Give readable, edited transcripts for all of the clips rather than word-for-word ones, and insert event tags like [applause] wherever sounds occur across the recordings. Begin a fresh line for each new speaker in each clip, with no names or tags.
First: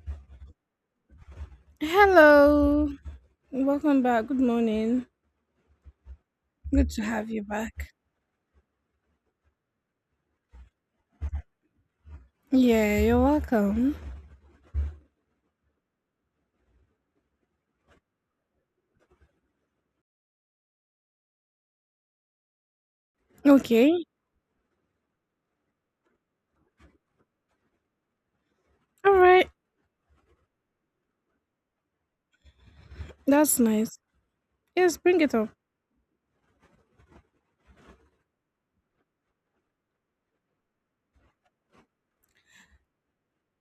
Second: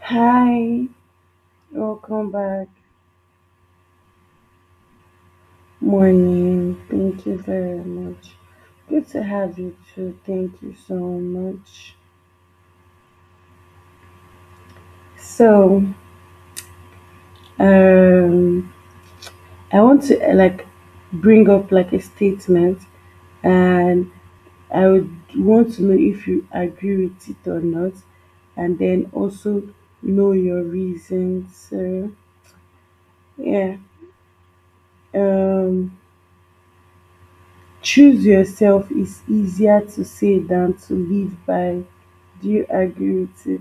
Hi, welcome back.
Hello, welcome back. Good morning.
Morning.
Good to
Thank
have
you
you
very
back.
much. Good to have you too. Thank you so much.
Yeah, you're welcome.
So, um, I want to like bring up like a statement,
Okay,
and I would want to know if you agree with it or not, and then
all right,
also know your reasons. So,
that's
yeah.
nice. Yes, bring it up.
Um, Choose yourself is easier to say than to live by. Do you agree with it?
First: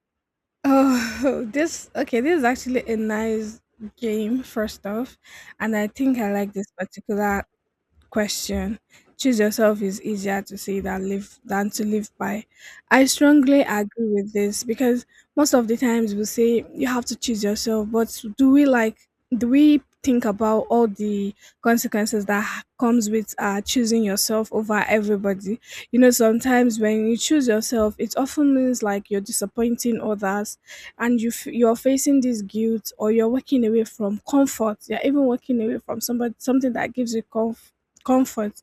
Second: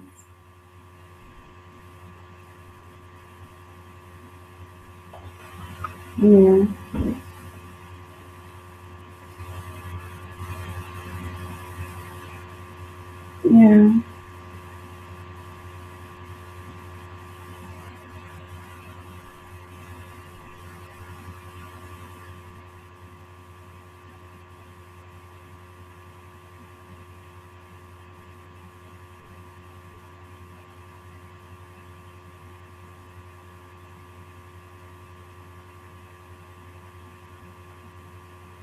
Oh, [laughs] this okay. This is actually a nice game, first off, and I think I like
Yeah,
this particular Question. Choose yourself is easier to say than live than to live by. I strongly
yeah,
agree with this because most of the times we say you have to choose yourself, but do we like do we think about all the consequences that comes with choosing yourself over everybody? You know, sometimes when you choose yourself, it often means like you're disappointing others, and you you're facing this guilt, or you're walking away from comfort. You're even walking away from somebody something that gives you Comfort.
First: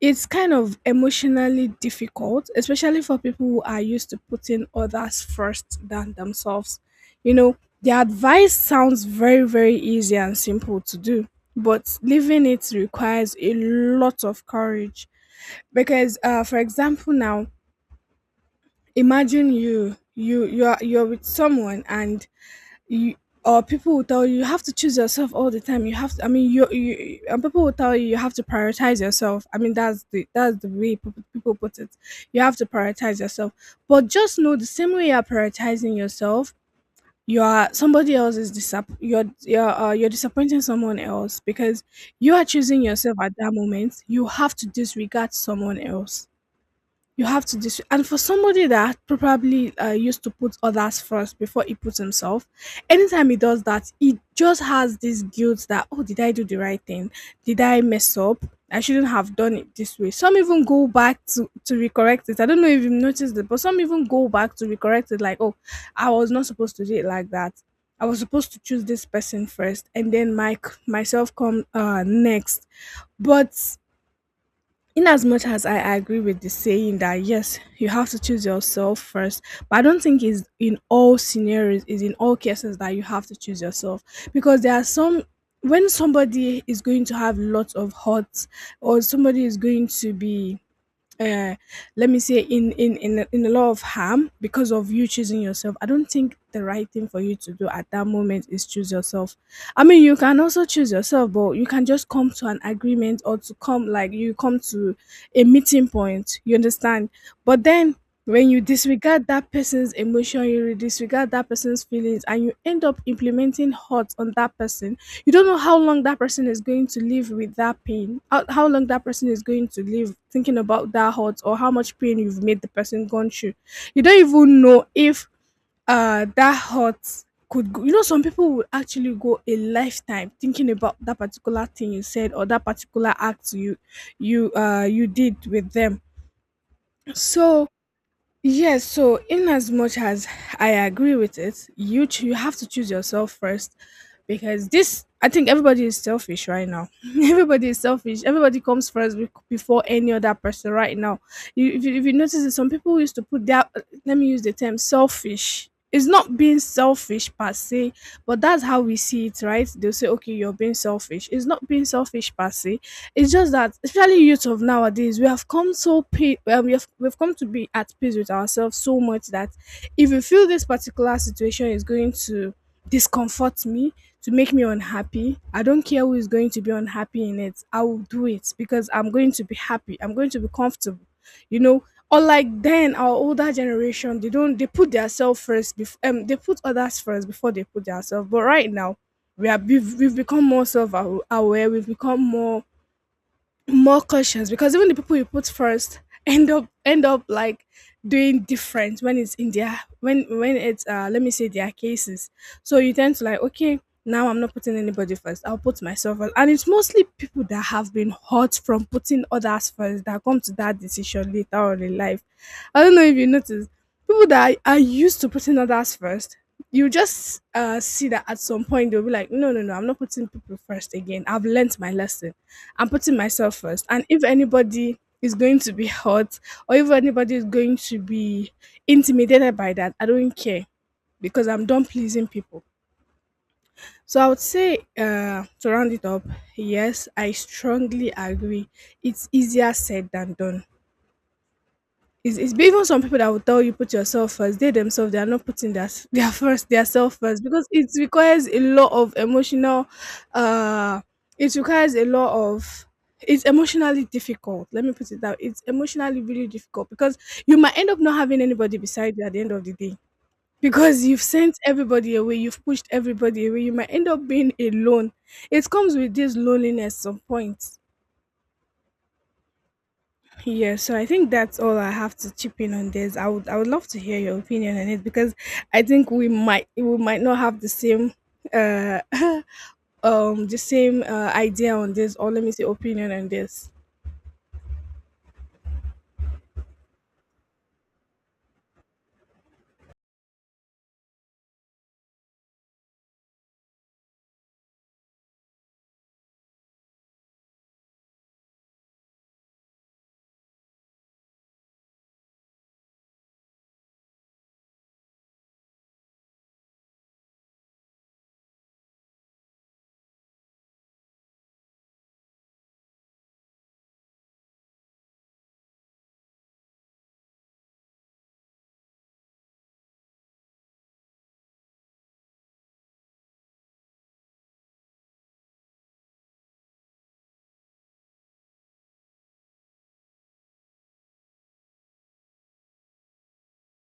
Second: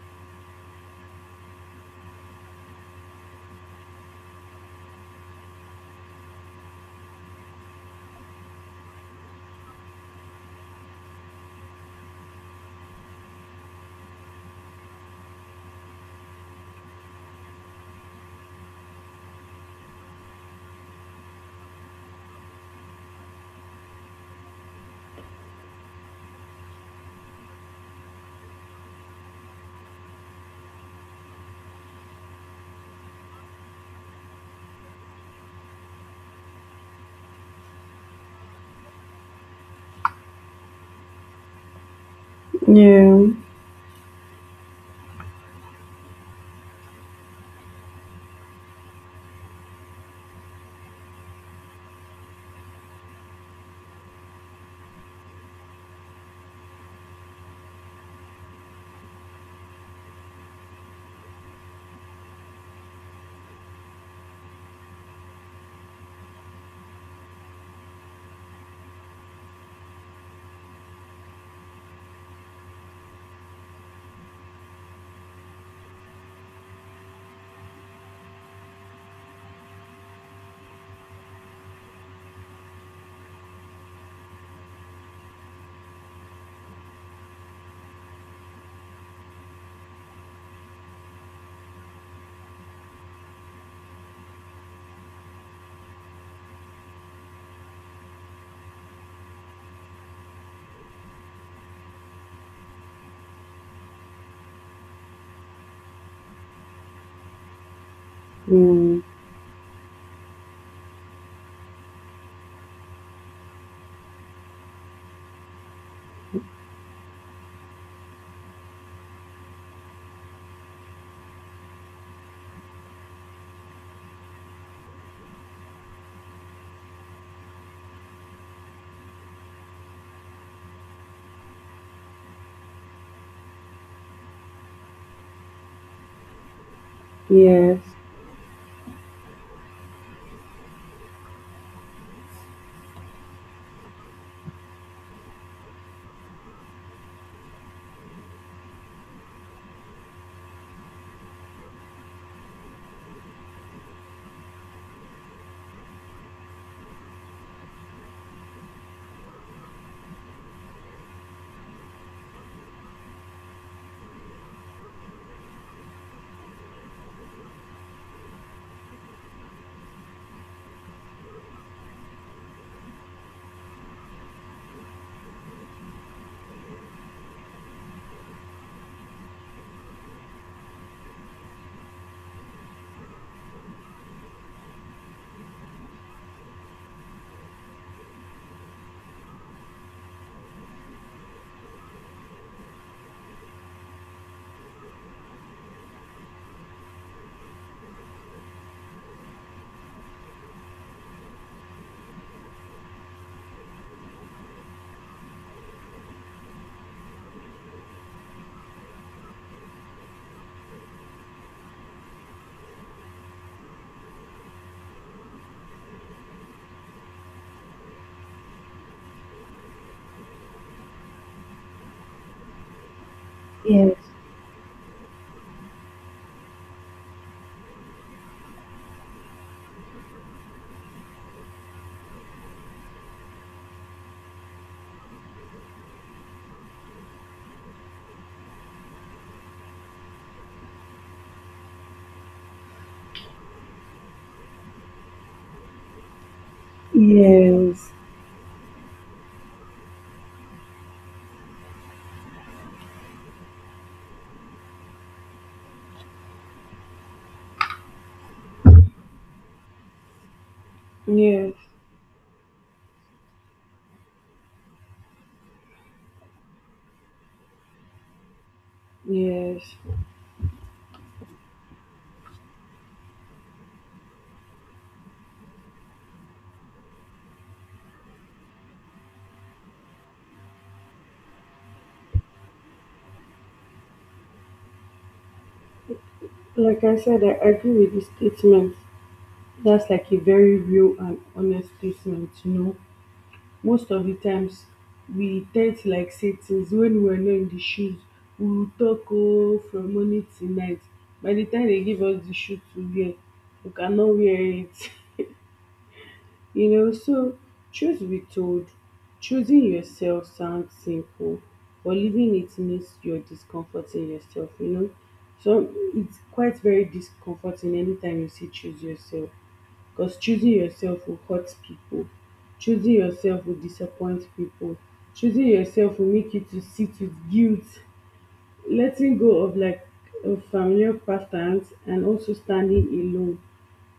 It's kind of emotionally difficult, especially for people who are used to putting others first than themselves. You know, the advice sounds very, very easy and simple to do, but living it requires a lot of courage. Because, for example, now imagine you you you are you're with someone and you or people will tell you you have to choose yourself all the time. You have to, I mean, you and people will tell you you have to prioritize yourself. I mean, that's the way people put it. You have to prioritize yourself, but just know the same way you are prioritizing yourself, you are somebody else is you're you're disappointing someone else because you are choosing yourself at
yeah.
that moment. You have to disregard someone else. You have to dis And for somebody that probably, used to put others first before he puts himself, anytime he does that, he just has this guilt that, "Oh, did I do the right thing? Did I mess up? I shouldn't have done it this way." Some even go back to recorrect it. I don't know if you've noticed it, but some even go back to recorrect it like, "Oh, I was not supposed to do it like that. I was supposed to choose this person first and then my myself come, next." But in as much as I agree with the saying that yes, you have to choose yourself first, but I don't think it's in all scenarios, is in all cases that you have to choose yourself because there are some when somebody is going to have lots of hurts or somebody is going to be uh, let me say in a lot of harm because of you choosing yourself, I don't think the right thing for you to do at that moment is choose yourself. I mean, you can also choose yourself, but you can just come to an agreement or to come like you come to a meeting point, you understand. But then when you
Mm.
disregard that person's emotion, you disregard that person's feelings and you end up implementing hurt on that person. You don't know how long that person is going to live with that pain, how long that person is going to live thinking about that hurt, or how much pain you've made the person gone through. You don't even know if that hurt could go. You know, some people would actually go a lifetime thinking about that particular thing you said or that particular act you you did with them. So
Yes,
Yes, so in as much as I agree with it, you have to choose yourself first because this I think everybody is selfish right now. [laughs] Everybody is selfish. Everybody comes first before any other person right now. You, if you notice that some people used to put their let me use the term selfish. It's not being selfish per se, but that's how we see it, right? They'll say, okay, you're being selfish. It's not being selfish per se. It's just that, especially youth of nowadays, we have come so we have we've come to be at peace with ourselves so much that if you feel this particular situation is going to discomfort me, to make me unhappy, I don't care who is going to be unhappy in it. I will do it because I'm going to be happy. I'm going to be comfortable. You know, unlike then our older generation, they don't they put themselves first. They put others first before they put themselves. But right now, we've become more self-aware. We've become more cautious because even the people you put first [laughs] end up like doing different when it's in their when it's let me say their cases. So you tend to like okay, now I'm not putting anybody first, I'll put myself first. And it's mostly people that have been hurt from putting others first that come to that decision later on in life. I don't know if you notice, people that are used to putting others first, you just see that at some point they'll be like, no, no, no, I'm not putting people first again, I've learnt my lesson. I'm putting myself first. And
yes,
if anybody is going to be hurt or if anybody is going to be intimidated by that, I don't care because I'm done pleasing people. So I would say, to round it up, yes, I strongly agree. It's easier said than done. It's even some people that will tell you put yourself first. They themselves they are not putting their [laughs] their self first because it
yes,
requires a lot of emotional. Uh, it requires a lot of. It's emotionally difficult. Let me put it that way. It's emotionally really difficult because you might end up not having anybody beside you at the end of the day because you've sent
yes,
everybody away. You've pushed everybody away. You might end up being alone. It comes with this loneliness some point.
yes.
Yeah, so I think that's all I have to chip in on this. I would love to hear your opinion on it because I think we might not have the same uh [laughs] the same idea on this, or let me say opinion on this.
Like I said, I agree with the statement. That's like a very real and honest statement. Most of the times, we tend to like say things when we are not in the shoes. We would talk, oh, from morning till night. By the time they give us the shoe to wear, we cannot wear it. [laughs] So truth be told, choosing yourself sounds simple, but living it means you're discomforting yourself so it's quite very discomforting anytime you see "choose yourself", because choosing yourself will hurt people. Choosing yourself will disappoint people. Choosing yourself will make you to sit with guilt. Letting go of like a familiar patterns and also standing alone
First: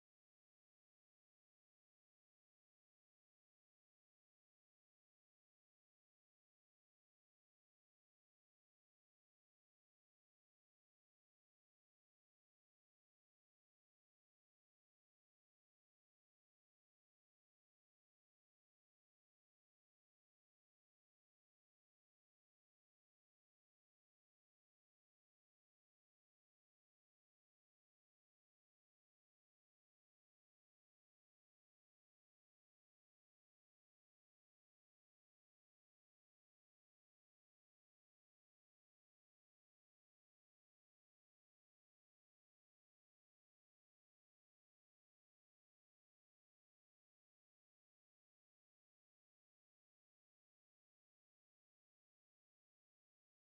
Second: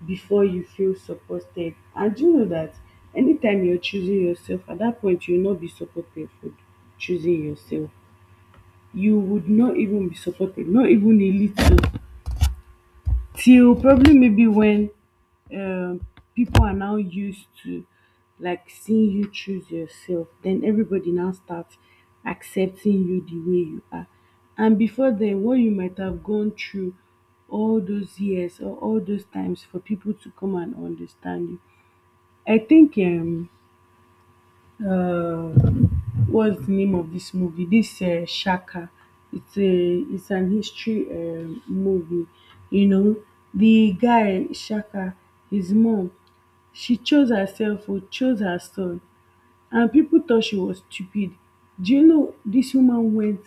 before you feel supported. And do you know that anytime you're choosing yourself, at that point you'll not be supported for choosing yourself. You would not even be supported, not even a little, till probably maybe when um, people are now used to like seeing you choose yourself, then everybody now starts accepting you the way you are. And before then, what you might have gone through all those years or all those times for people to come and understand you. I think uh, what's the name of this movie? This Shaka. It's an history movie. You know, the guy Shaka, his mom, she chose herself or chose her son, and people thought she was stupid. Do you know this woman went,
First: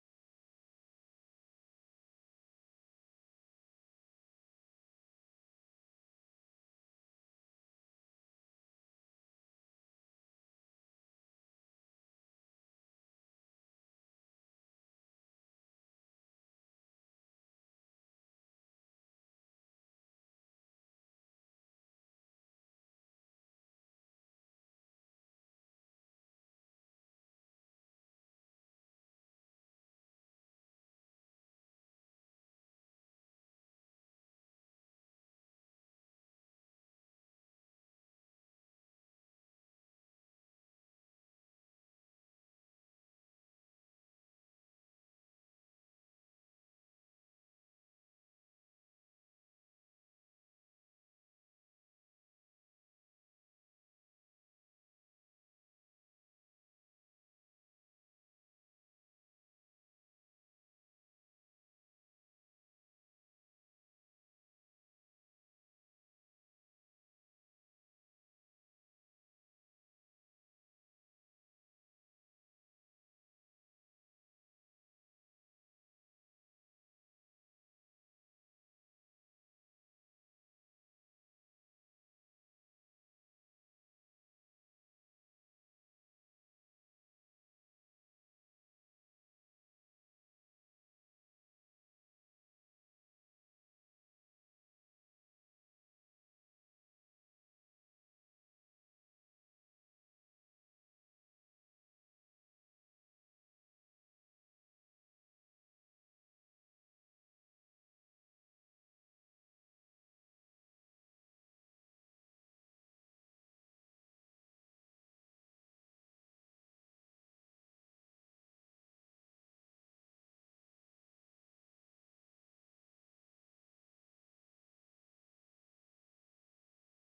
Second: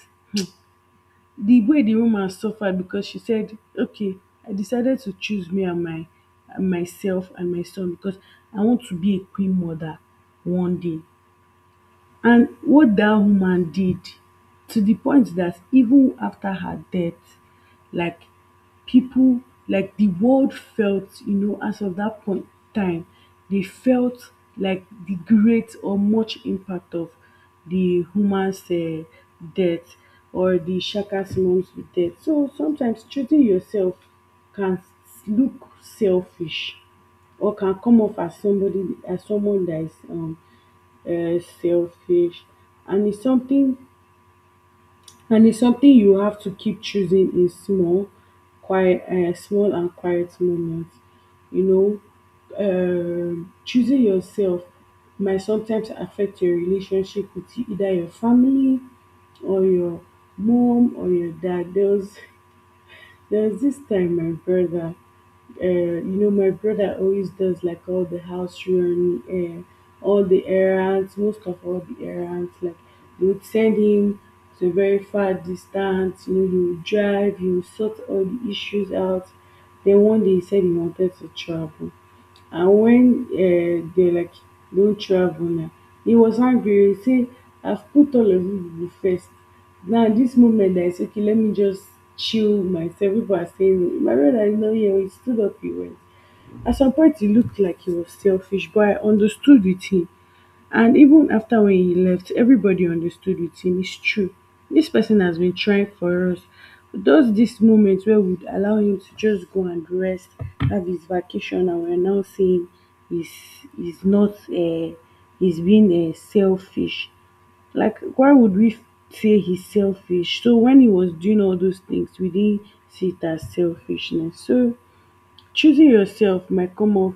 the way the woman suffered, because she said, "Okay, I decided to choose me and my and myself and my son because I want to be a queen mother one day." And what that woman did, to the point that even after her death, like people, like the world felt, as of that point time, they felt like the great or much impact of the woman's death, or the Shaka's mom's death. So sometimes treating yourself can look selfish, or can come off as somebody, as someone that is selfish. And it's something and it's something you have to keep choosing in small and quiet moments. You know, choosing yourself might sometimes affect your relationship with either your family or your mom or your dad. There was this time my brother, my brother always does like all the house run, all the errands, most of all the errands. Like they would send him to a very far distance. You know, he would drive, he would sort all the issues out. Then one day he said he wanted to travel. And when they like, "Don't travel now," he was angry, he say, "I've put all of you people first. Now this moment I say, okay, let me just chill myself." People are saying no. My brother is not here oo. He stood up, he went. At some point he looked like he was selfish, but I understood with him. And even after when he left, everybody understood with him. It's true. This person has been trying for us. Those this moment where we'd allow him to just go and rest, have his vacation, and we're now saying he's he's not, he's being selfish. Like why would we say he's selfish? So when he was doing all those things, we didn't see it as selfishness. So choosing yourself might come off,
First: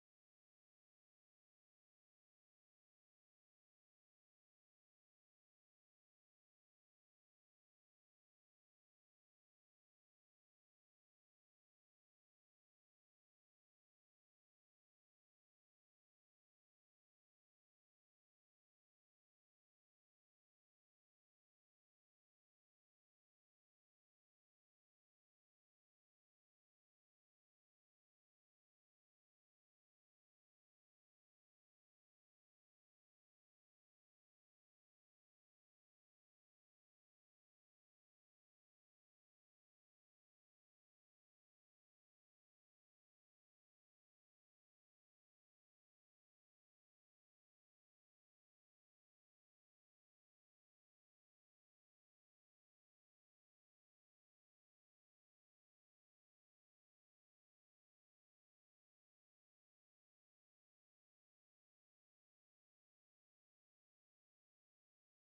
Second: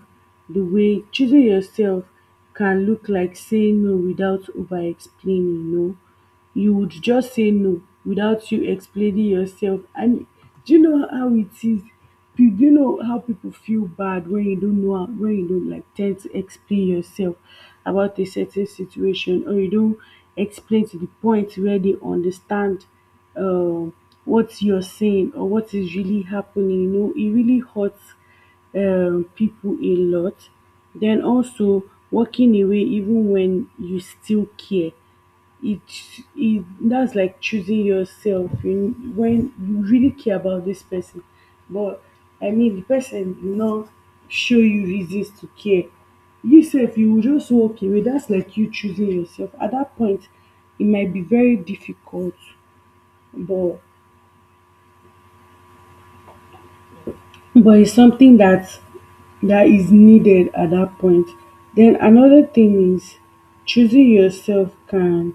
the way choosing yourself can look like saying no without over explaining. You would just say no without you explaining yourself. And do you know how it is? Do you know how people feel bad when you don't know how, when you don't like tend to explain yourself about a certain situation, or you don't explain to the point where they understand um, what you're saying or what is really happening. You know, it really hurts people a lot. Then also walking away even when you still care. It, it that's like choosing yourself, you, when you really care about this person, but I mean the person do not show you reasons to care. You say if you will just walk away. That's like you choosing yourself. At that point, it might be very difficult, but But it's something that is needed at that point. Then another thing is, choosing yourself can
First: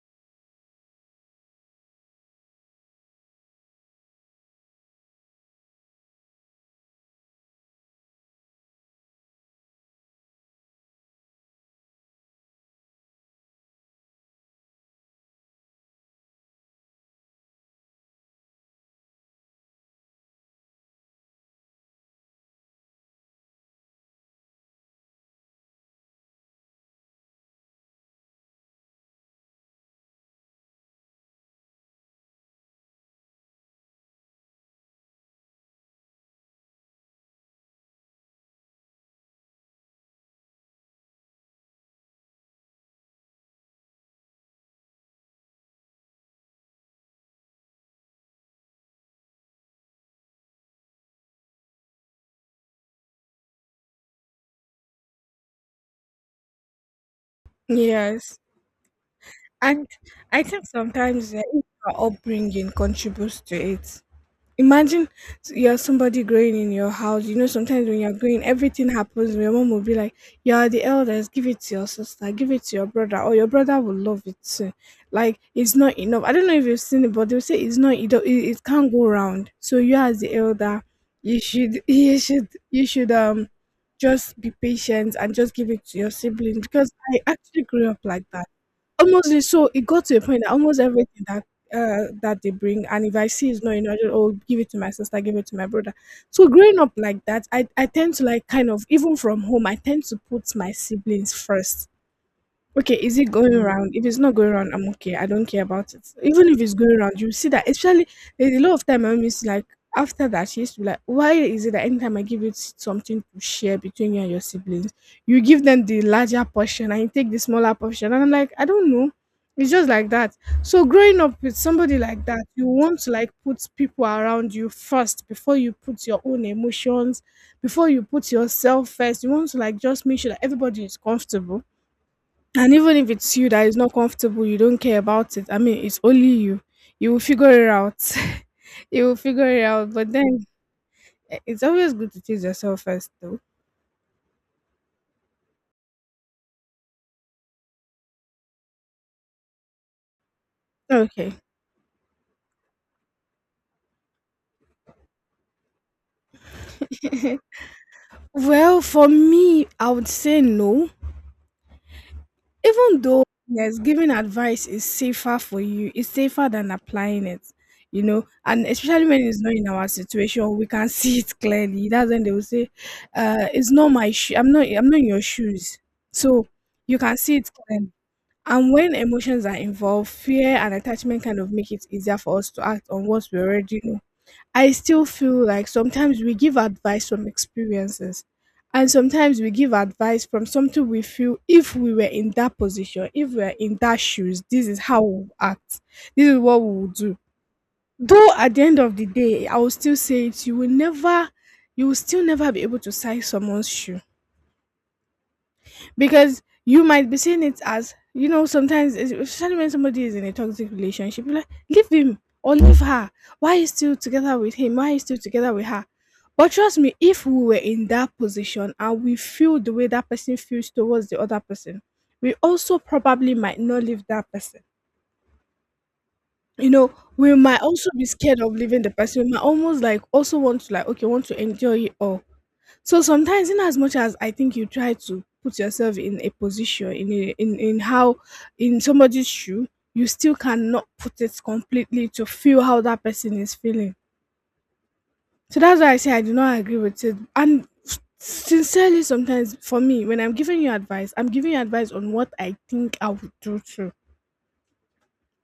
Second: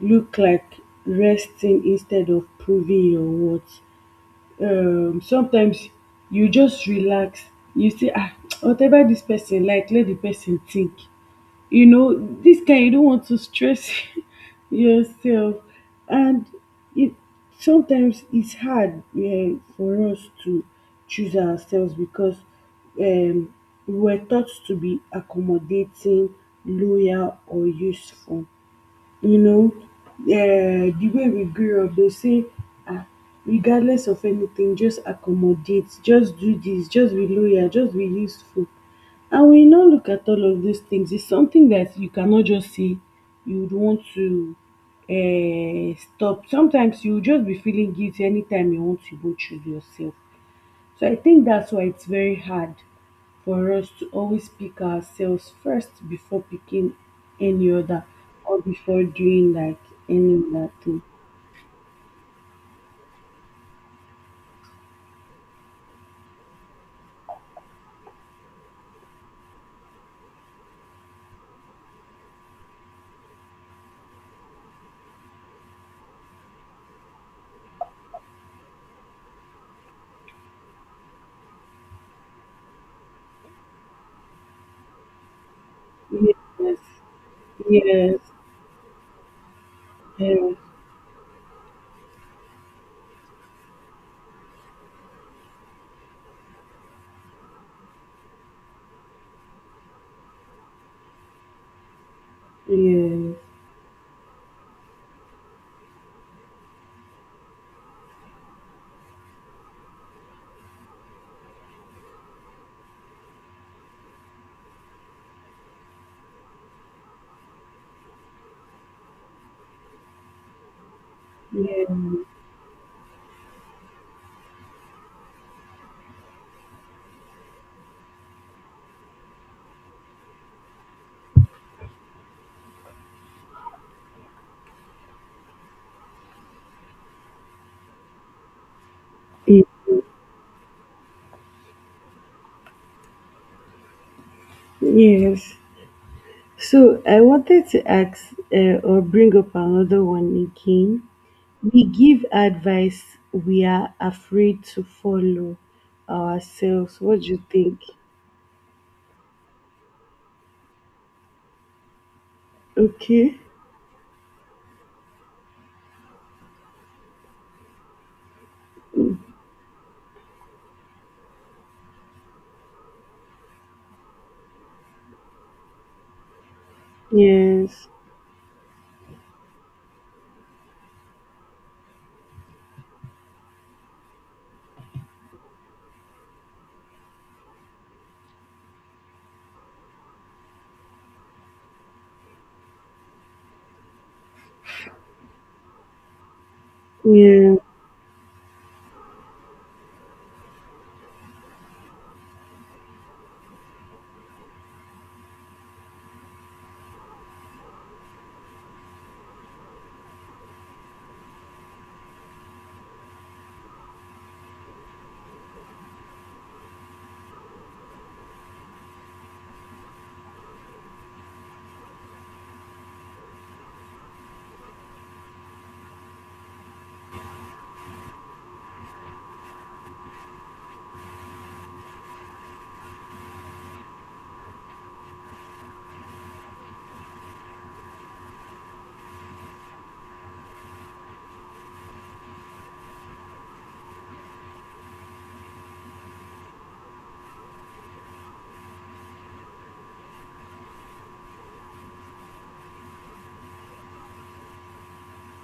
look like resting instead of proving your worth. Sometimes you just relax. You say, ah, [tsk] whatever this person like, let the person think, you know, this guy, you don't want to stress [laughs] yourself. And it sometimes it's hard, for us to choose ourselves, because um, we're taught to be accommodating, loyal or useful. You know, the way we grew up, they say, ah, regardless of anything, just accommodate, just do this, just be loyal, just be useful. And when you now look at all of these things, it's something that you cannot just say you would want to stop. Sometimes you will just be feeling guilty anytime you want to go choose yourself. So I think that's why it's very hard for us to always pick ourselves first before picking any other,
Yes.
or before doing like
And I
any
think
other thing.
sometimes even our upbringing contributes to it. Imagine you're somebody growing in your house. You know, sometimes when you're growing, everything happens. Your mom will be like, you are the eldest, give it to your sister, give it to your brother, or your brother will love it too. Like, it's not enough. I don't know if you've seen it, but they'll say it's not, it, don't- it can't go round. So, you as the elder, you should, [laughs] you should, just be patient and just give it to your
Yes,
sibling because I actually grew up
yes,
like that. Almost so it got to a
yes,
point that almost everything that that they bring, and if I see it's not enough, I will give it to my sister, give it to my brother. So growing up like that, I tend to like kind of, even from home, I tend to put my siblings first. Okay, is it
yes,
going around? If it's not going around, I'm okay. I don't care about it. Even if it's going around, you see that. Especially, there's a lot of time I miss. Like after that, she used to be like, "Why is it that anytime I give you something to share between you and your siblings, you give them the larger portion and you take the smaller portion?" And I'm like, I don't know. It's just like that. So growing up with
yes.
somebody like that, you want to like put people around you first before you put your own emotions, before you put yourself first. You want to like just make sure that everybody is comfortable, and even if it's you that is not comfortable, you don't care about it. I mean, it's only you. You will figure it out. [laughs] You will figure it
Ye-
out. But then eh, it's always good to choose yourself first, though.
Yes. So I wanted to ask, or bring up another one again.
Okay.
We give advice we are afraid to follow ourselves. What do you think?
Well, for me, I would say no. Even though,
Okay.
yes, giving advice is safer for you, it's safer than applying it, you know. And especially when it's not in our situation, we can [laughs] see it clearly. That's when they will say, it's not my shoe. I'm not in your shoes. So you can see it clearly.
Yes.
And when emotions are involved, fear and attachment kind of make it easier for us to act on what we already know. I still feel like sometimes we give advice from experiences, and sometimes we give advice from something we feel if we were in that position, if we were in that shoes, this is how we would act, this is what we would do.
Yeah,
Though at the end of the day, I will still say it, you will never, you will still never be able to size someone's shoe because you might be seeing it as sometimes especially when somebody is in a toxic relationship, you're like leave him or leave her. Why are you still together with him? Why are you still together with her? But trust me, if we were in that position and we feel the way that person feels towards the other person, we also probably might not leave that person, you know. We might also be scared of leaving the person. We might almost like also want to like okay want to enjoy it all. So sometimes, in as much as I think you try to put yourself in a position in how, in somebody's shoe, you still cannot put it completely to feel how that person is feeling. So that's why I say I do not agree with it. And sincerely, sometimes for me, when I'm giving you advice, I'm giving you advice on what I think I would do too.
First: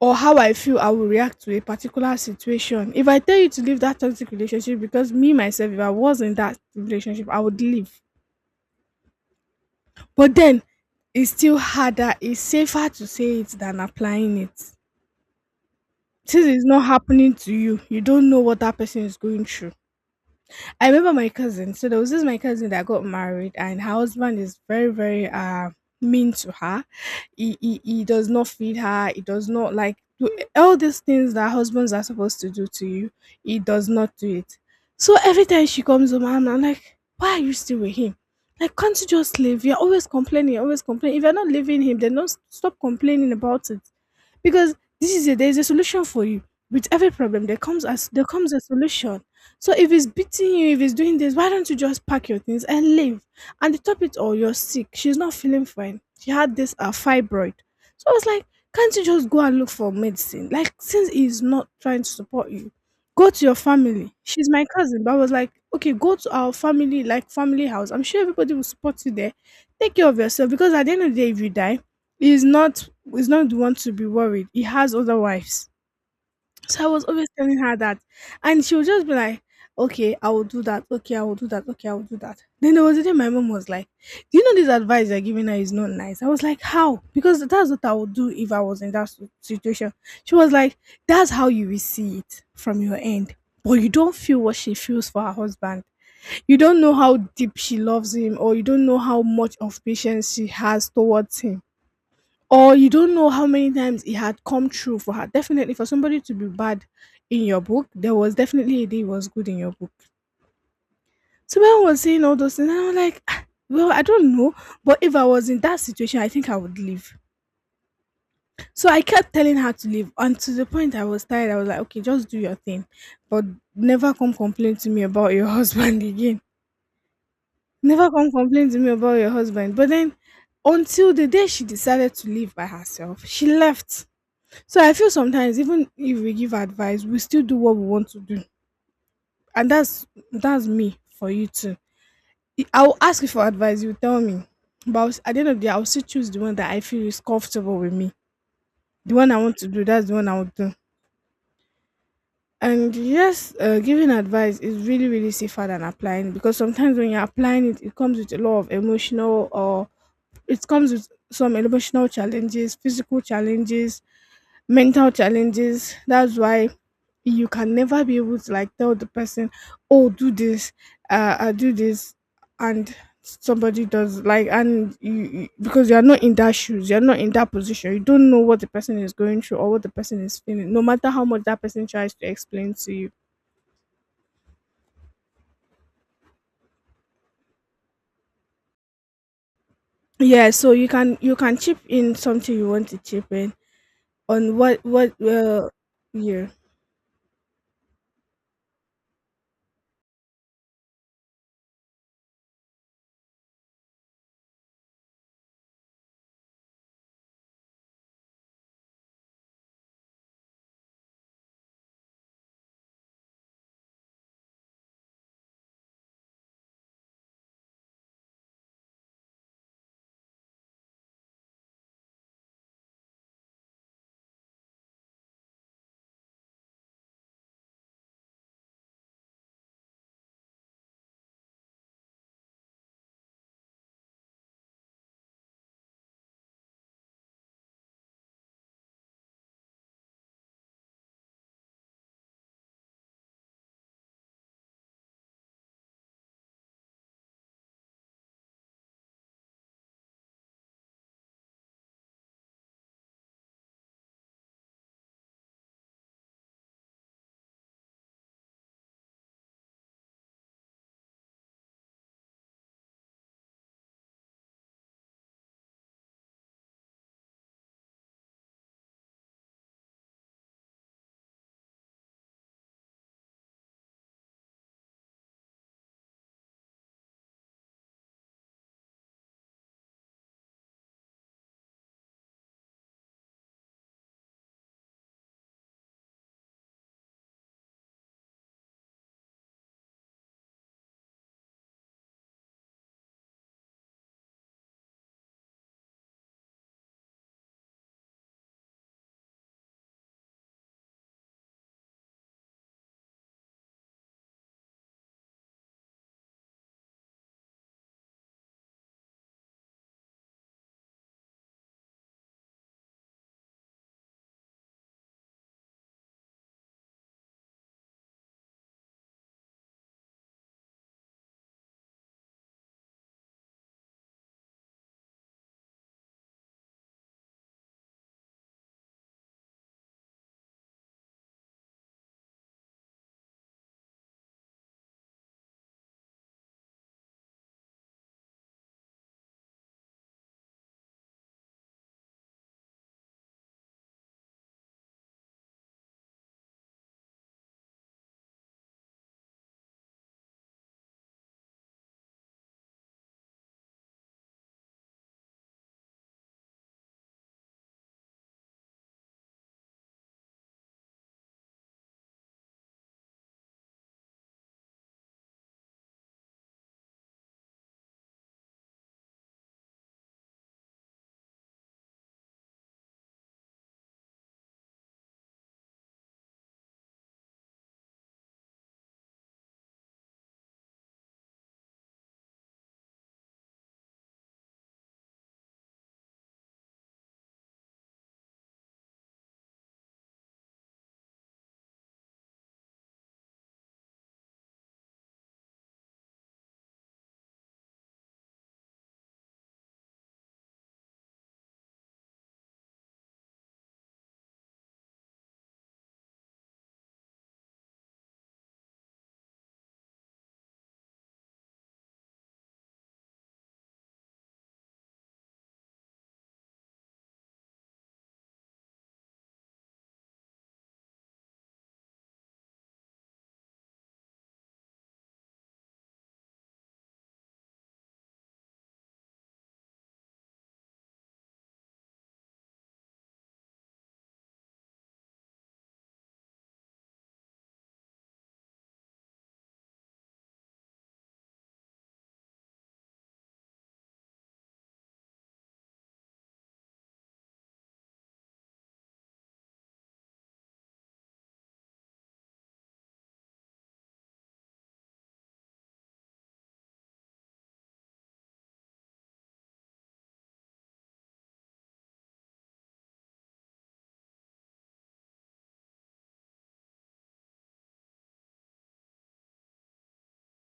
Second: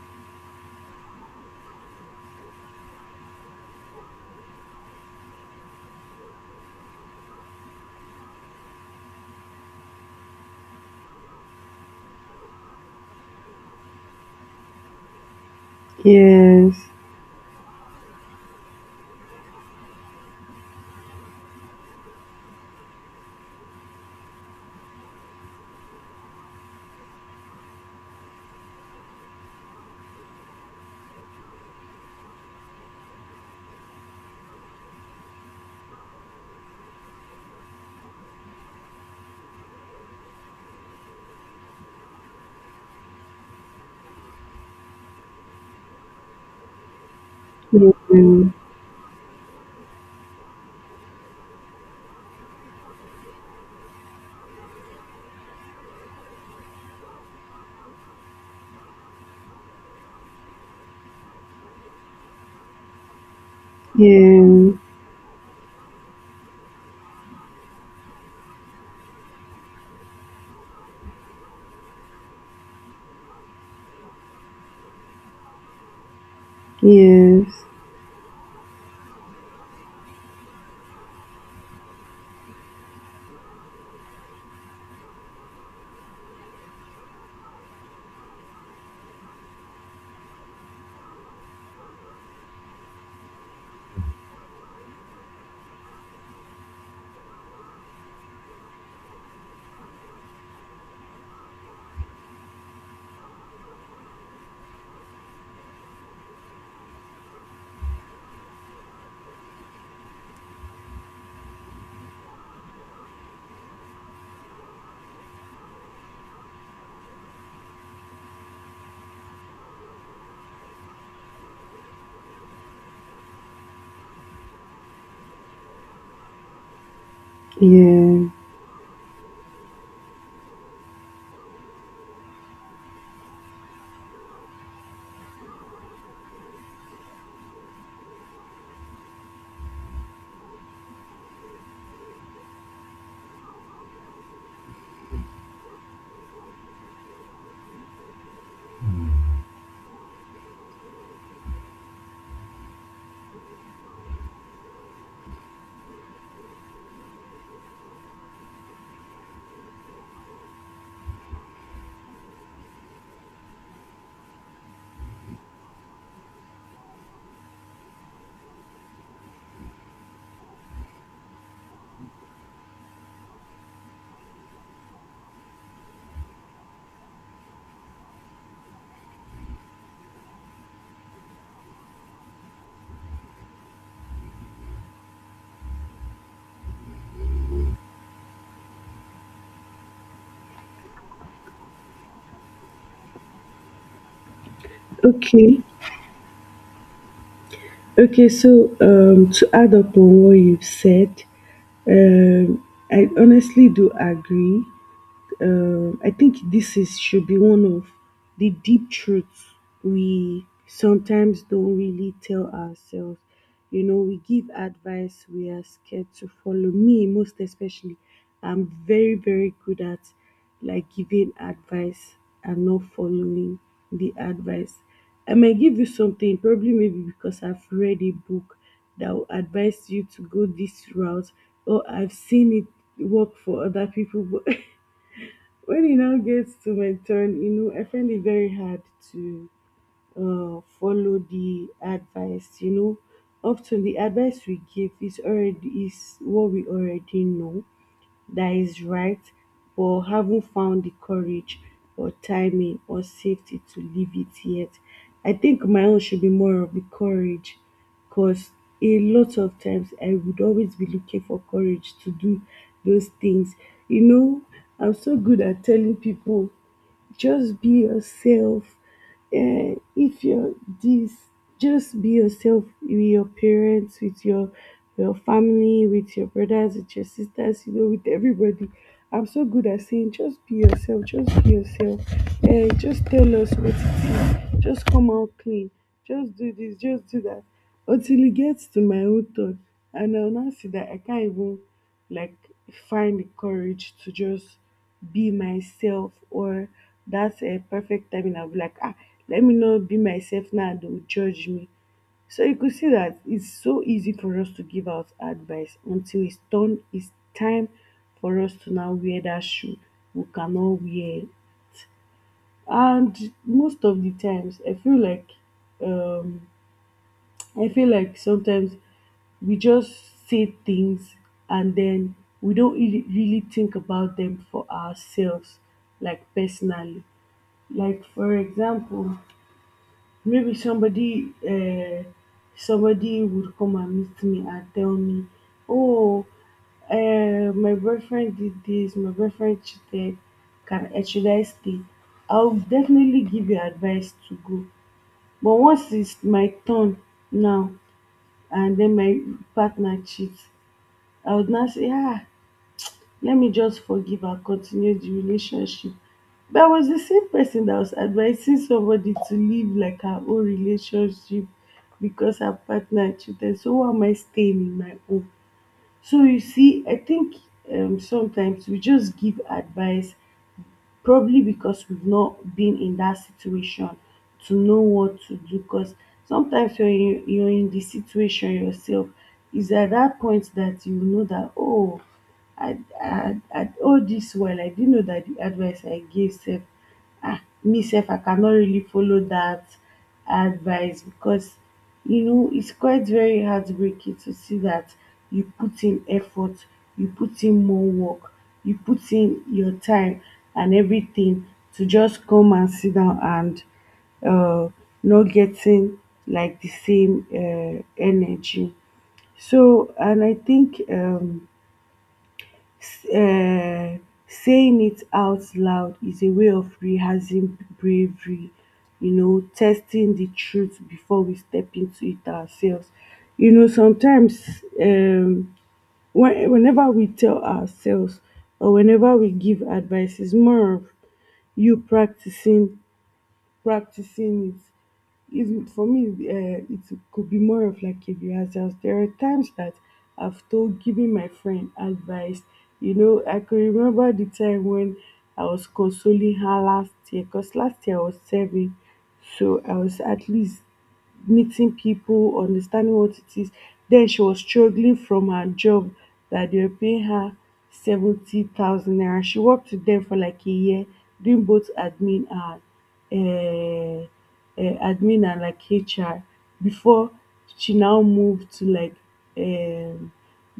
Or how I feel I will react to a particular situation. If I tell you to leave that toxic relationship, because me myself, if I was in that relationship, I would leave. But then it's still harder, it's safer to say it than applying it. Since it's not
yes,
happening to you, you don't know what that person is going through. I remember my cousin. So there was this my cousin that got married, and her husband is very, very mean to her. He does not feed her. He does not like do all these things that husbands are supposed to do to you. He does not do it. So every time she comes home, I'm like, why are you still with him? Like, can't you just live? You're always complaining. You're always complaining. If you're not leaving him, then don't stop complaining about it, because this is a, there is a solution for you. With every problem there comes as there comes
mhm,
a solution. So if he's beating you, if he's doing this, why don't you just pack your things and leave? And to top it all, you're sick. She's not feeling fine. She had this fibroid. So I was like, can't you just go and look for medicine? Like, since he's not trying to support you, go to your family. She's my
yeah,
cousin, but I was like, okay, go to our family, like family house. I'm sure everybody will support you there. Take care of yourself, because at the end of the day, if you die, he's not, he's not the one to be worried. He has other wives. So I was always telling
yes,
her that, and she would just be like, "Okay, I will do that. Okay, I will do that. Okay, I will do that." Then there was a day my mom was like, "Do you know this advice you're giving her is not nice?" I was like, "How?" Because that's what I would do if I was in that situation. She was like, "That's how you will see it from your end." But you don't feel what she feels for her husband. You don't know how deep she loves him, or you don't know how much of patience she has towards him, or you don't know how many times it had come true for her. Definitely for somebody to be bad in your book, there was definitely a day it was good in your book. So when I was saying all those things, and I was like, "Ah, well, I don't know. But if I was in that situation, I think I would leave." So I kept telling her to leave. And to the point I was tired, I was like, okay, just do your thing. But never come complain to me about your [laughs] husband again. Never
yeah.
come complain to me about your husband. But then until the day she decided to leave by herself, she left. So I feel sometimes even if we give advice, we still do what we want to do, and that's me for you too. I will ask you for advice, you tell me, but at the end of the day, I will still choose the one that I feel is comfortable with me. The one I want to do, that's the one I will do. And yes, giving advice is really really safer than applying, because sometimes when you're applying it, it comes with a lot of emotional, or it comes with some emotional challenges, physical challenges, mental challenges. That's why you can never be able to like tell the person, "Oh, do this," and somebody does like and you because you are not in that shoes, you're not in that position, you don't know what the person is going through or what the person is feeling, no matter how much that person tries to explain to you. Yeah, so you can, you can chip in something you want to chip in on what what
Okay,
uh Yeah.
okay. So, to add up on what you've said, um, I honestly do agree. I think this is should be one of the deep truths we sometimes don't really tell ourselves. You know, we give advice we are scared to follow. Me, most especially, I'm very, very good at like giving advice and not following the advice. I might give you something, probably maybe because I've read a book that will advise you to go this route, or I've seen it work for other people. But [laughs] when it now gets to my turn, you know, I find it very hard to follow the advice. You know, often the advice we give is what we already know, that is right, but haven't found the courage or timing or safety to leave it yet. I think my own should be more of the courage, because a lot of times I would always be looking for courage to do those things. You know, I'm so good at telling people just be yourself, if you're this, just be yourself with your parents, with your family, with your brothers, with your sisters, you know, with everybody. I'm so good at saying just be yourself, just be yourself, just tell us what it is, just come out clean, just do this, just do that, until it gets to my own turn, and I'll now see that I can't even like find the courage to just be myself, or that's a perfect timing. I'll be like, ah, let me not be myself now, they will judge me. So you could see that it's so easy for us to give out advice until it's done, it's time for us to now wear that shoe we cannot wear. And most of the times, I feel like um sometimes we just say things, and then we don't really really think about them for ourselves, like personally. Like for example, maybe somebody would come and meet me and tell me, "Oh, my boyfriend did this. My boyfriend cheated. Can should I stay?" I'll definitely give you advice to go. But once it's my turn now, and then my partner cheats, I would now say, "Ah, let me just forgive and continue the relationship." But I was the same person that was advising somebody to leave like her own relationship because her partner cheated. So why am I staying in my own? So you see, I think sometimes we just give advice probably because we've not been in that situation to know what to do because sometimes when you're in the situation yourself, it's at that point that you know that, oh, I all this while I didn't know that the advice I gave self. Ah, me sef I cannot really follow that advice because, you know, it's quite very heartbreaking to see that you put in effort, you put in more work, you put in your time and everything to just come and sit down and uh, not getting like the same energy. So, and I think uh, saying it out loud is a way of rehearsing bravery, you know, testing the truth before we step into it ourselves. You know, sometimes whenever we tell ourselves or whenever we give advice, it's more of you practicing it. It's, for me, it could be more of like a rehearsal. There are times that I've told giving my friend advice. You know, I can remember the time when I was consoling her last year because last year I was serving, so I was at least meeting people, understanding what it is. Then she was struggling from her job that they were paying her 70,000 naira. She worked with them for like a year, doing both admin and admin and like HR before she now moved to like um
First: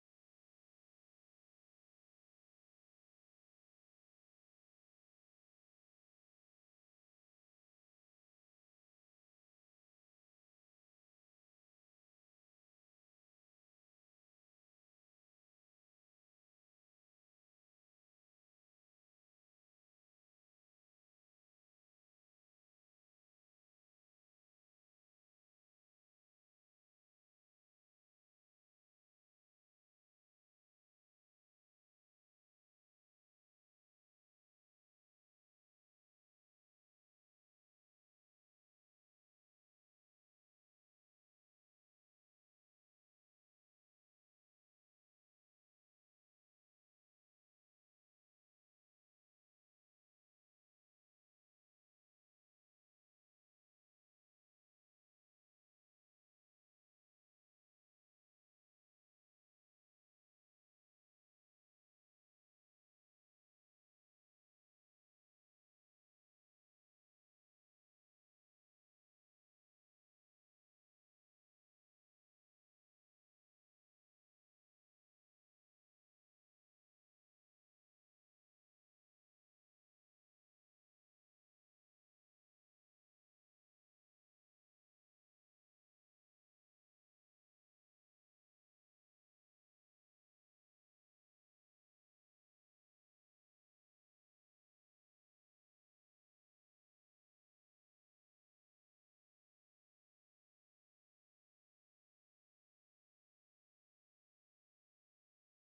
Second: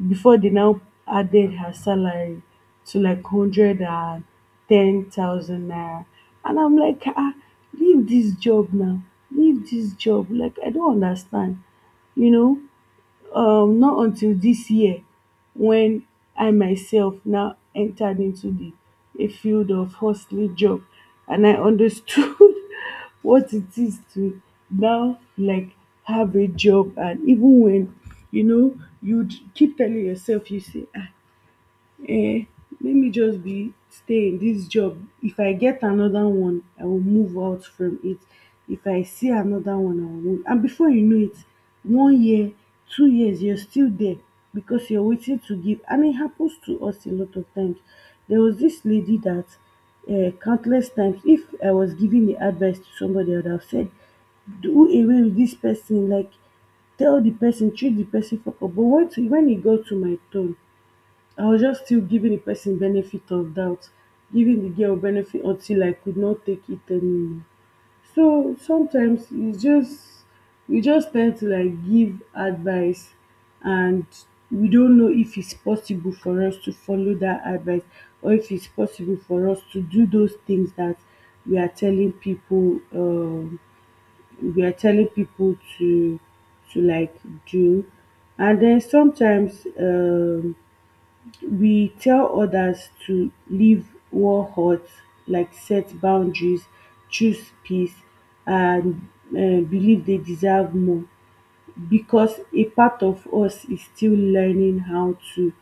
before they now added her salary to like 110,000 naira. And I'm like, ah, leave this job now, leave this job. Like, I don't understand, you know. Not until dis year wen I myself now entered into the a field of hustling job, and I understood [laughs] what it is to now, like, have a job. And even when, you know, you'd keep telling yourself, you say, ah, um let me just be stay in dis job. If I get another one I will move out from it, if I see another one I will move. And before you know it, one year, 2 years, you're still there because you're waiting to give. And it happens to us a lot of times. There was this lady that, countless times if I was giving the advice to somebody I would have said, do away with this person, like, tell the person, treat the person for. But once when it got to my turn, I was just still giving the person benefit of doubt, giving the girl benefit until I could not take it anymore. So sometimes it's just we just tend to like give advice and we don't know if it's possible for us to follow that advice or if it's possible for us to do those things that we are telling people we are telling people to like do. And then sometimes we tell others to live war hurt, like, set boundaries, choose peace, and believe they deserve more because a part of us is still learning how to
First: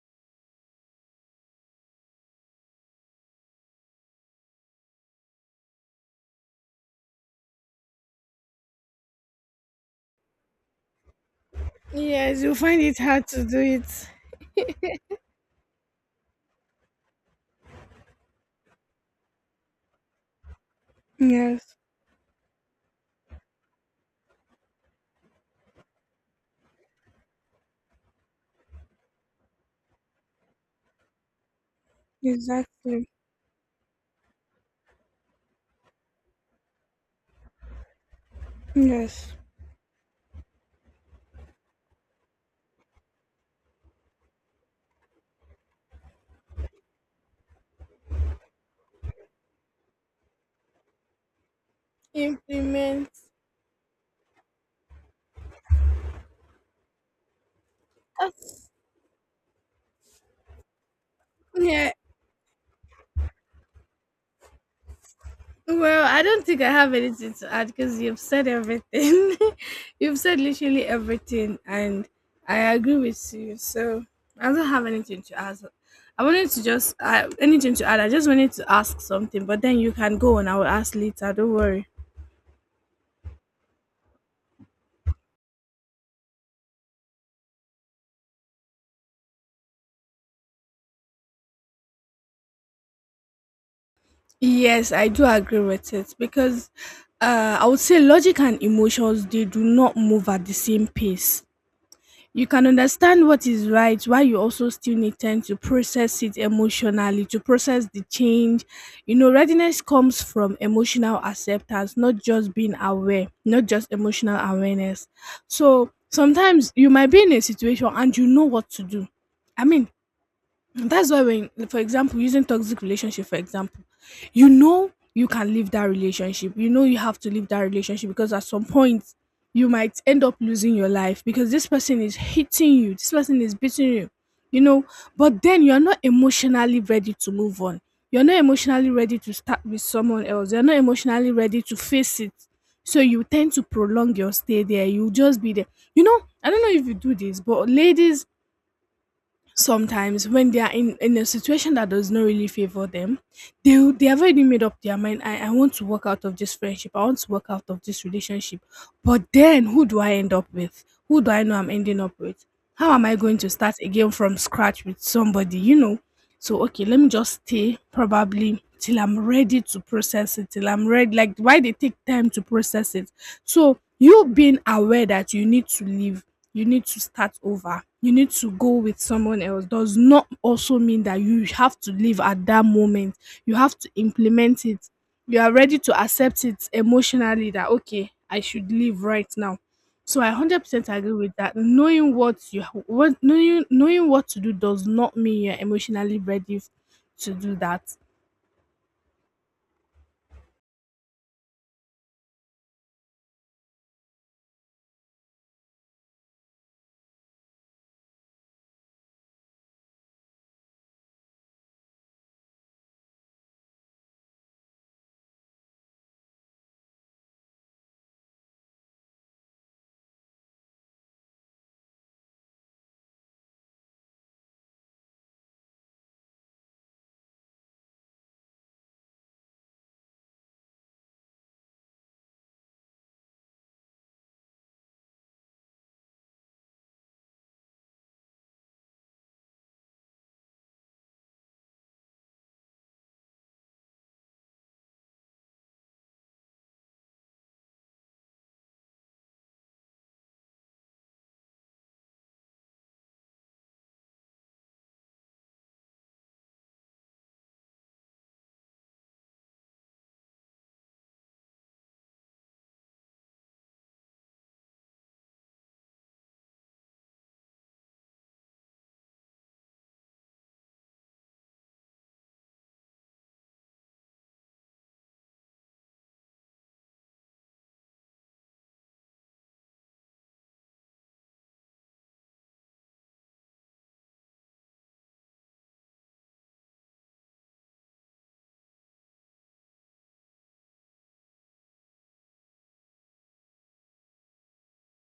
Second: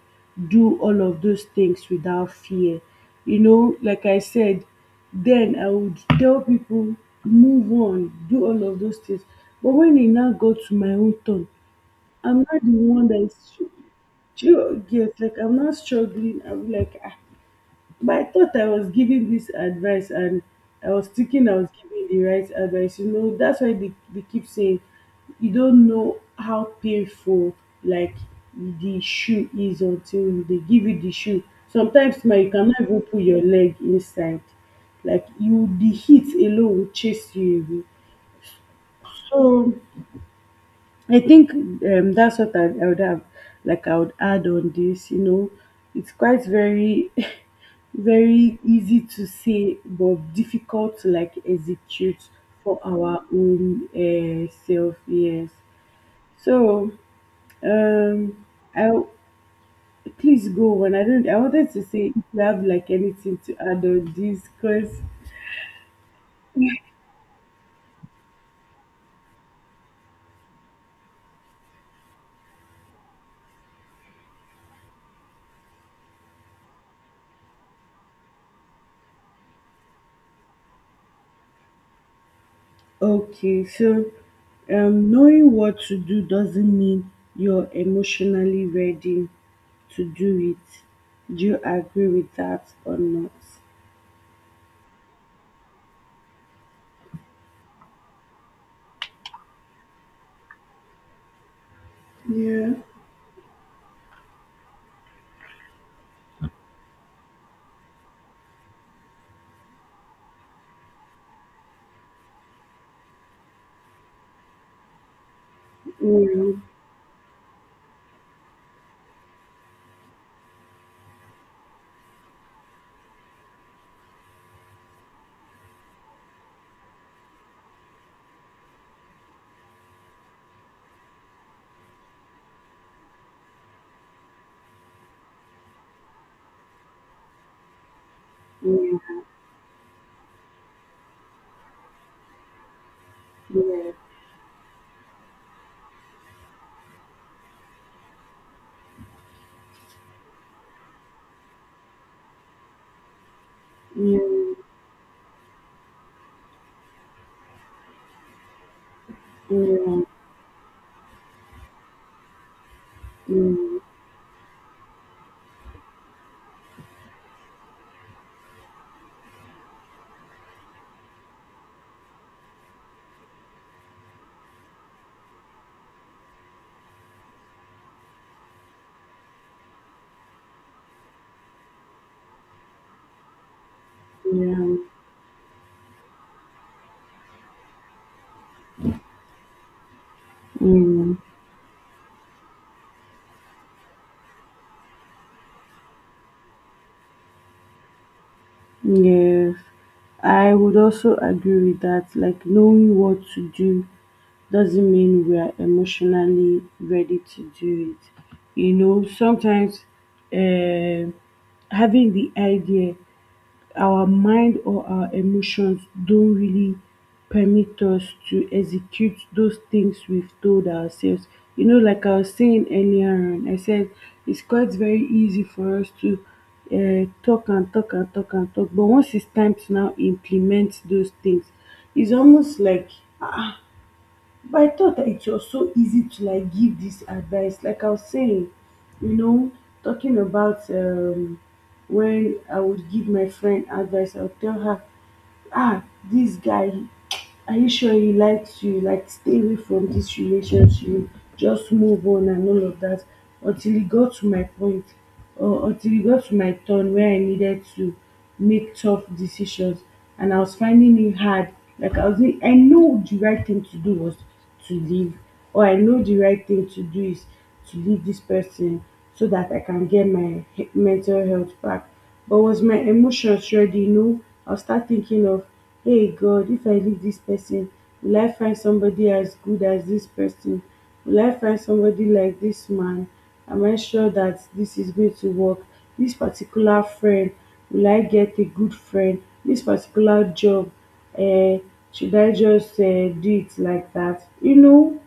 do all of those things without fear. You know, like I said, then I would tell people, move on, do all of those things. But when e now got to my own turn, I'm
Yes, you
not the
find it
one that
hard
is,
to do it.
do you get? Like, I'm not struggling. I'm like, ah, but I thought I was giving this advice and I was thinking I was
Yes.
giving the right advice. You know, that's why they keep saying you don't know how painful, like, the shoe is until they give you the shoe. Sometimes, man, you cannot even
Exactly.
put your leg inside. Like, you, the heat alone will chase you away.
Yes.
So I think that's what I would have, like, I would add on this. You know, it's quite very, [laughs] very easy to say, but difficult to like execute for
Implement.
our own self. Yes. So,
Uh,
um, I please go on. I don't. I wanted to
Yeah.
say if you have like anything to add on this, cause.
Well, I don't think I have anything to add because you've said everything. [laughs] You've said literally everything, and I agree with you. So I don't have anything to add. I wanted to just anything to add. I just wanted to ask something, but then you can go and I will ask later. Don't worry.
Okay, so knowing what to do doesn't mean you're emotionally ready to do it. Do you agree with that or not?
Yes, I do agree with it because I would say logic and emotions, they do not move at the same pace. You can
Yeah.
understand what is right while you also still need time to process it emotionally, to process the change. You know, readiness comes from emotional acceptance, not just being aware, not just emotional awareness. So
Mm,
sometimes you might be in a situation and you know what to do. I mean, and that's why when for example using toxic relationship, for example, you know, you can leave that relationship, you know you have to leave that relationship, because at some point you might end up losing your life, because this person is hitting you, this person is beating you, you know. But then you're not emotionally ready to move on, you're not emotionally
yeah,
ready to start with someone else, you're not emotionally ready to face it. So you tend to
yeah,
prolong your stay there, you just be there. You know, I don't know if you do this, but ladies sometimes when they are in a situation that does not really favor them, they
yeah,
have already made up their mind. I want to work out of this friendship, I want to work out of this relationship, but then who do
yeah,
I end up with? Who do I know I'm ending up with? How am I going to start
mm,
again from scratch with somebody, you know? So okay, let me just stay, probably till I'm ready to process it, till I'm ready, like why they take time to process it. So you being aware that you need to leave, you need to start over, you need to go with someone else does not also mean that you have to leave at that moment. You have to implement
yeah,
it. You are ready to accept it emotionally that okay, I should leave right now. So I 100% agree
mm,
with that. Knowing what you what knowing knowing what to do does not mean you're emotionally ready to do that.
yes, I would also agree with that. Like, knowing what to do doesn't mean we are emotionally ready to do it. You know, sometimes um having the idea, our mind or our emotions don't really permit us to execute those things we've told ourselves. You know, like I was saying earlier on, I said it's quite very easy for us to talk and talk and talk and talk, but once it's time to now implement those things, it's almost like, but I thought that it was so easy to like give this advice. Like I was saying, you know, talking about when I would give my friend advice, I would tell her, ah, this guy, are you sure he likes you? Like, stay away from this relationship, just move on and all of that. Until e got to my point or until e got to my turn where I needed to make tough decisions, and I was finding it hard. Like, I know the right thing to do was to leave, or I know the right thing to do is to leave this person so that I can get my mental health back. But was my emotions ready? No. I'll start thinking of, hey, God, if I leave this person, will I find somebody as good as this person? Will I find somebody like this man? Am I sure that this is going to work? This particular friend, will I get a good friend? This particular job, uh, should I just do it like that? You know,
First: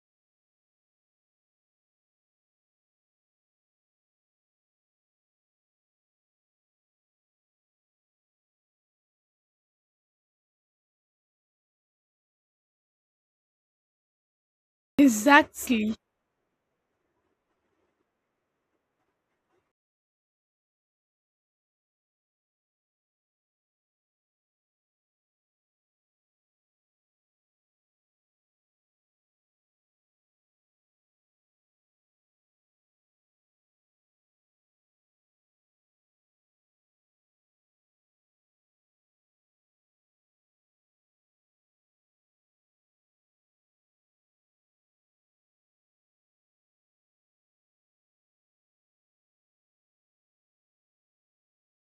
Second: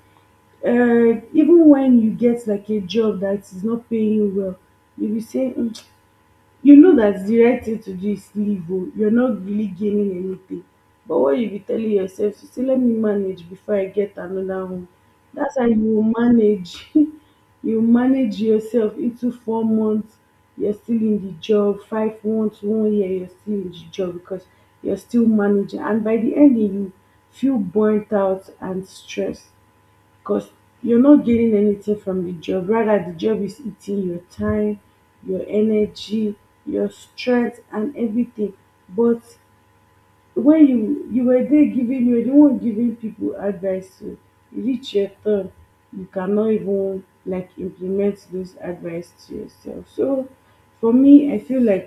even when you get like a job that is not paying you well, you will say, mm, you know that the right thing to do is leave, oh, you're not really gaining anything, but what you be telling yourself to say, let me manage before I get another one. That's how you
Exactly.
will manage. [laughs] You manage yourself into 4 months, you're still in the job, 5 months, one year, you're still in the job because you're still managing. And by the end, you feel burnt out and stressed because you're not gaining anything from the job. Rather, the job is eating your time, your energy, your strength, and everything. But when you were there giving, you were the one giving people advice, so e reach your turn, you cannot even like implement those advice to yourself. So for me, I feel like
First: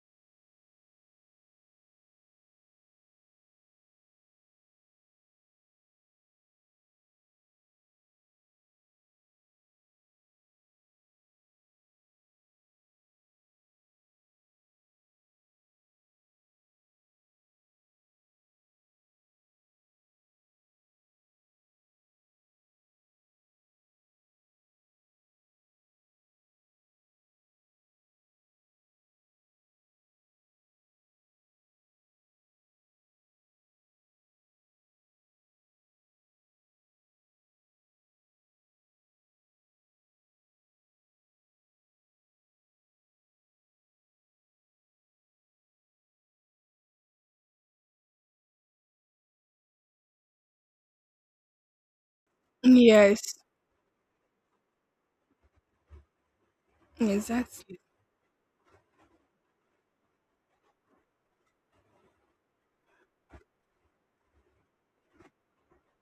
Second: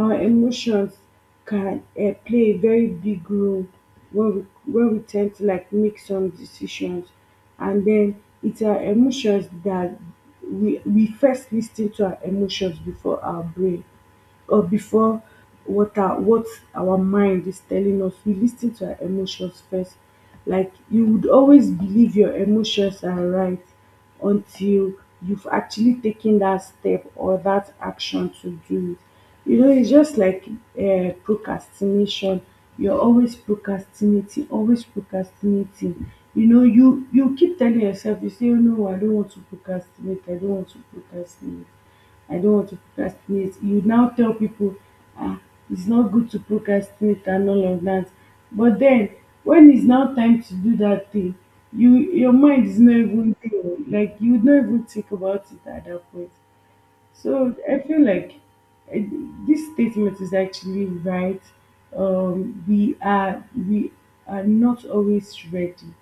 our emotions can play a very big role when we tend to like make some decisions. And then it's our emotions that we first listen to our emotions before our brain or before what our mind is telling us, we listen to our emotions first. Like, you would always believe your emotions are right until you've actually taken that step or that action to do it. You know, it's just like procrastination. You're always procrastinating, always procrastinating. You know, you keep telling yourself, you say, oh no, I don't want to procrastinate. I don't want to procrastinate. I don't want to procrastinate. You now tell people, ah, it's not good to procrastinate and all of that. But then, when it's now time to do that thing, you, your mind is not
Yes.
even there. Like, you would not even think about it at that point. So
Exactly.
I feel like uh, this statement is actually right. We are not always ready.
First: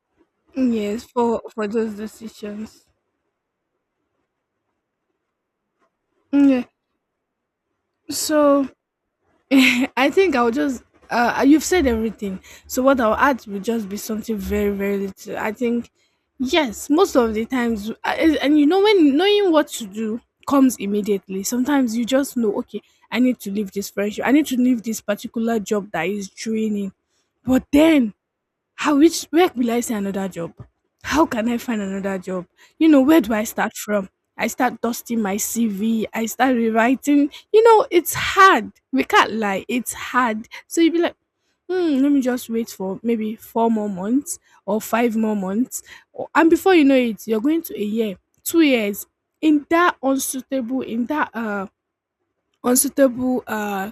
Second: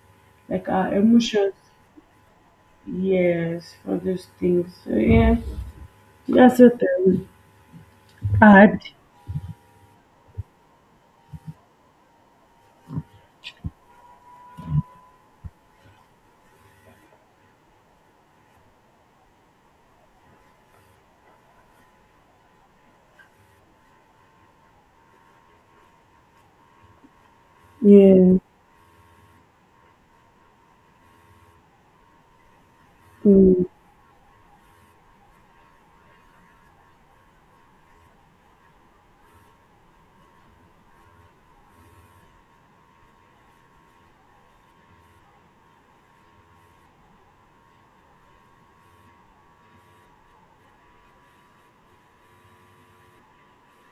Like, our
Yes, for
emotions,
for those decisions.
yes, for those things. So yeah,
Mm.
that's
Yeah.
what I would.
So
Hard.
[laughs] I think I'll just you've said everything. So what I'll add will just be something very very little. I think yes, most of the times, and you know when knowing what to do comes immediately. Sometimes you just know, okay, I need to leave this friendship. I need to leave this particular job that is draining. But then
Yeah.
how, which, where will I say another job? How can I find another job? You know, where do I
Mm,
start from? I start dusting my CV, I start rewriting. You know, it's hard. We can't lie, it's hard. So you'd be like, hmm, let me just wait for maybe four more months or five more months. And before you know it, you're going to a year, 2 years in that unsuitable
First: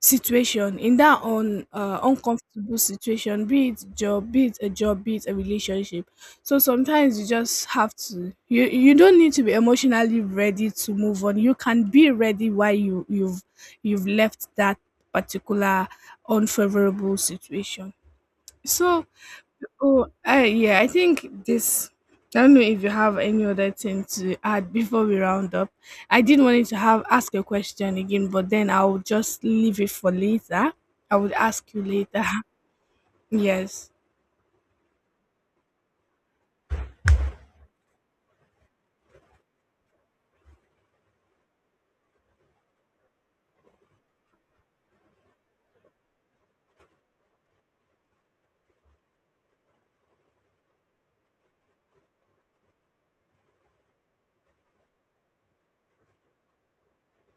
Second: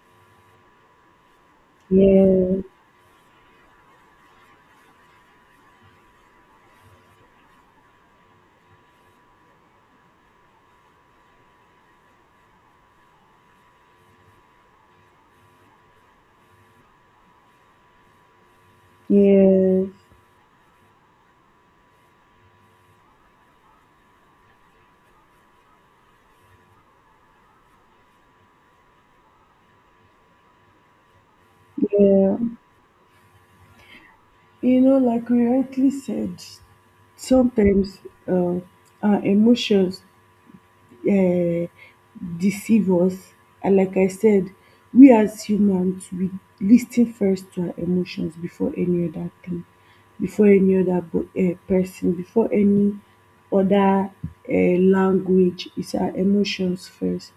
situation, in that un
yeah.
uncomfortable situation, be it job, be it a job, be it a relationship. So sometimes you just have to, you don't need to be emotionally ready to move on. You can be ready while you've you've left that particular unfavorable situation. So
Yes,
oh, I, yeah, I think this. I don't know if you have any other thing to add before we round up. I did want to have ask a question again, but then I'll just leave it for later. I would ask you later. [laughs]
yeah.
Yes.
You know, like we rightly said, sometimes uh, our emotions um deceive us. And like I said, we as humans, we lis ten first to our emotions before any other thing, before any other person, before any other language. It's our emotions first,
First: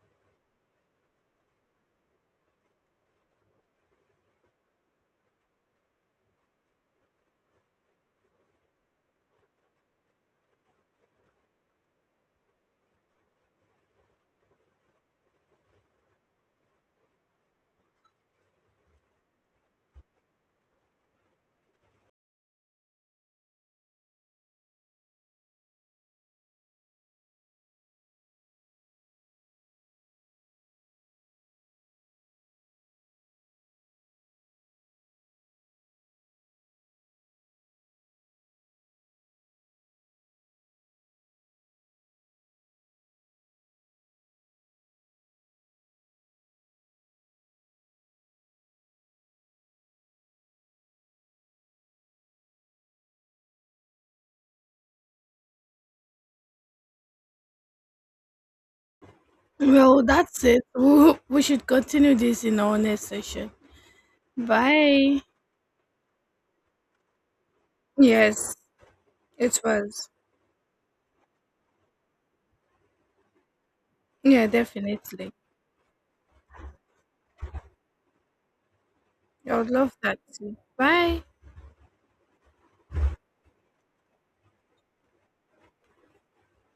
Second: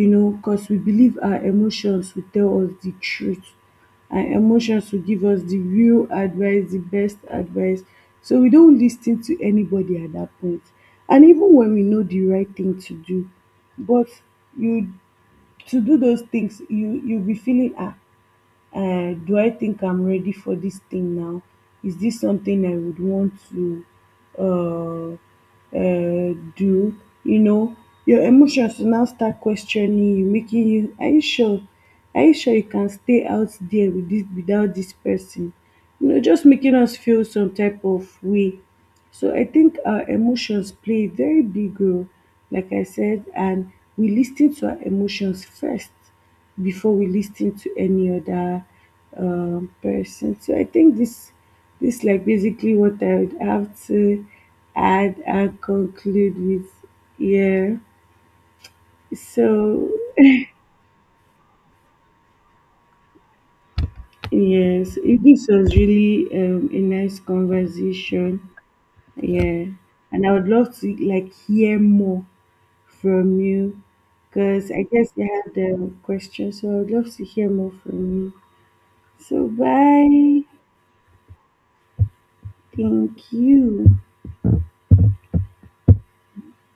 you know, cos we believe our emotions will tell us the truth, and emotions will give us the real advice, the best advice. So we don't listen to anybody at dat point. And even when we know the right thing to do, but you, to do those things, you will be feeling, ah, do I think I'm ready for this thing now? Is this something I would want to do? You know, your emotions will now start questioning you, making you, are you sure? Are you sure you can stay out there with this, without this person? You know, just making us feel some type of way. So I think our emotions play a very big role, like I said, and we listen to our emotions first before we listen to any other person. So I think this, this like basically what I would have to add and conclude with. Yeah. So
Well, that's it. We should continue this in our next session.
yes,
Bye.
it- this was really a nice conversation.
Yes, it
Yeah,
was.
and I would love to like hear more from you
Yeah,
because I guess you
definitely.
have the question, so I would love to hear more from you. So
I would love that
bye.
too. Bye.
Thank you.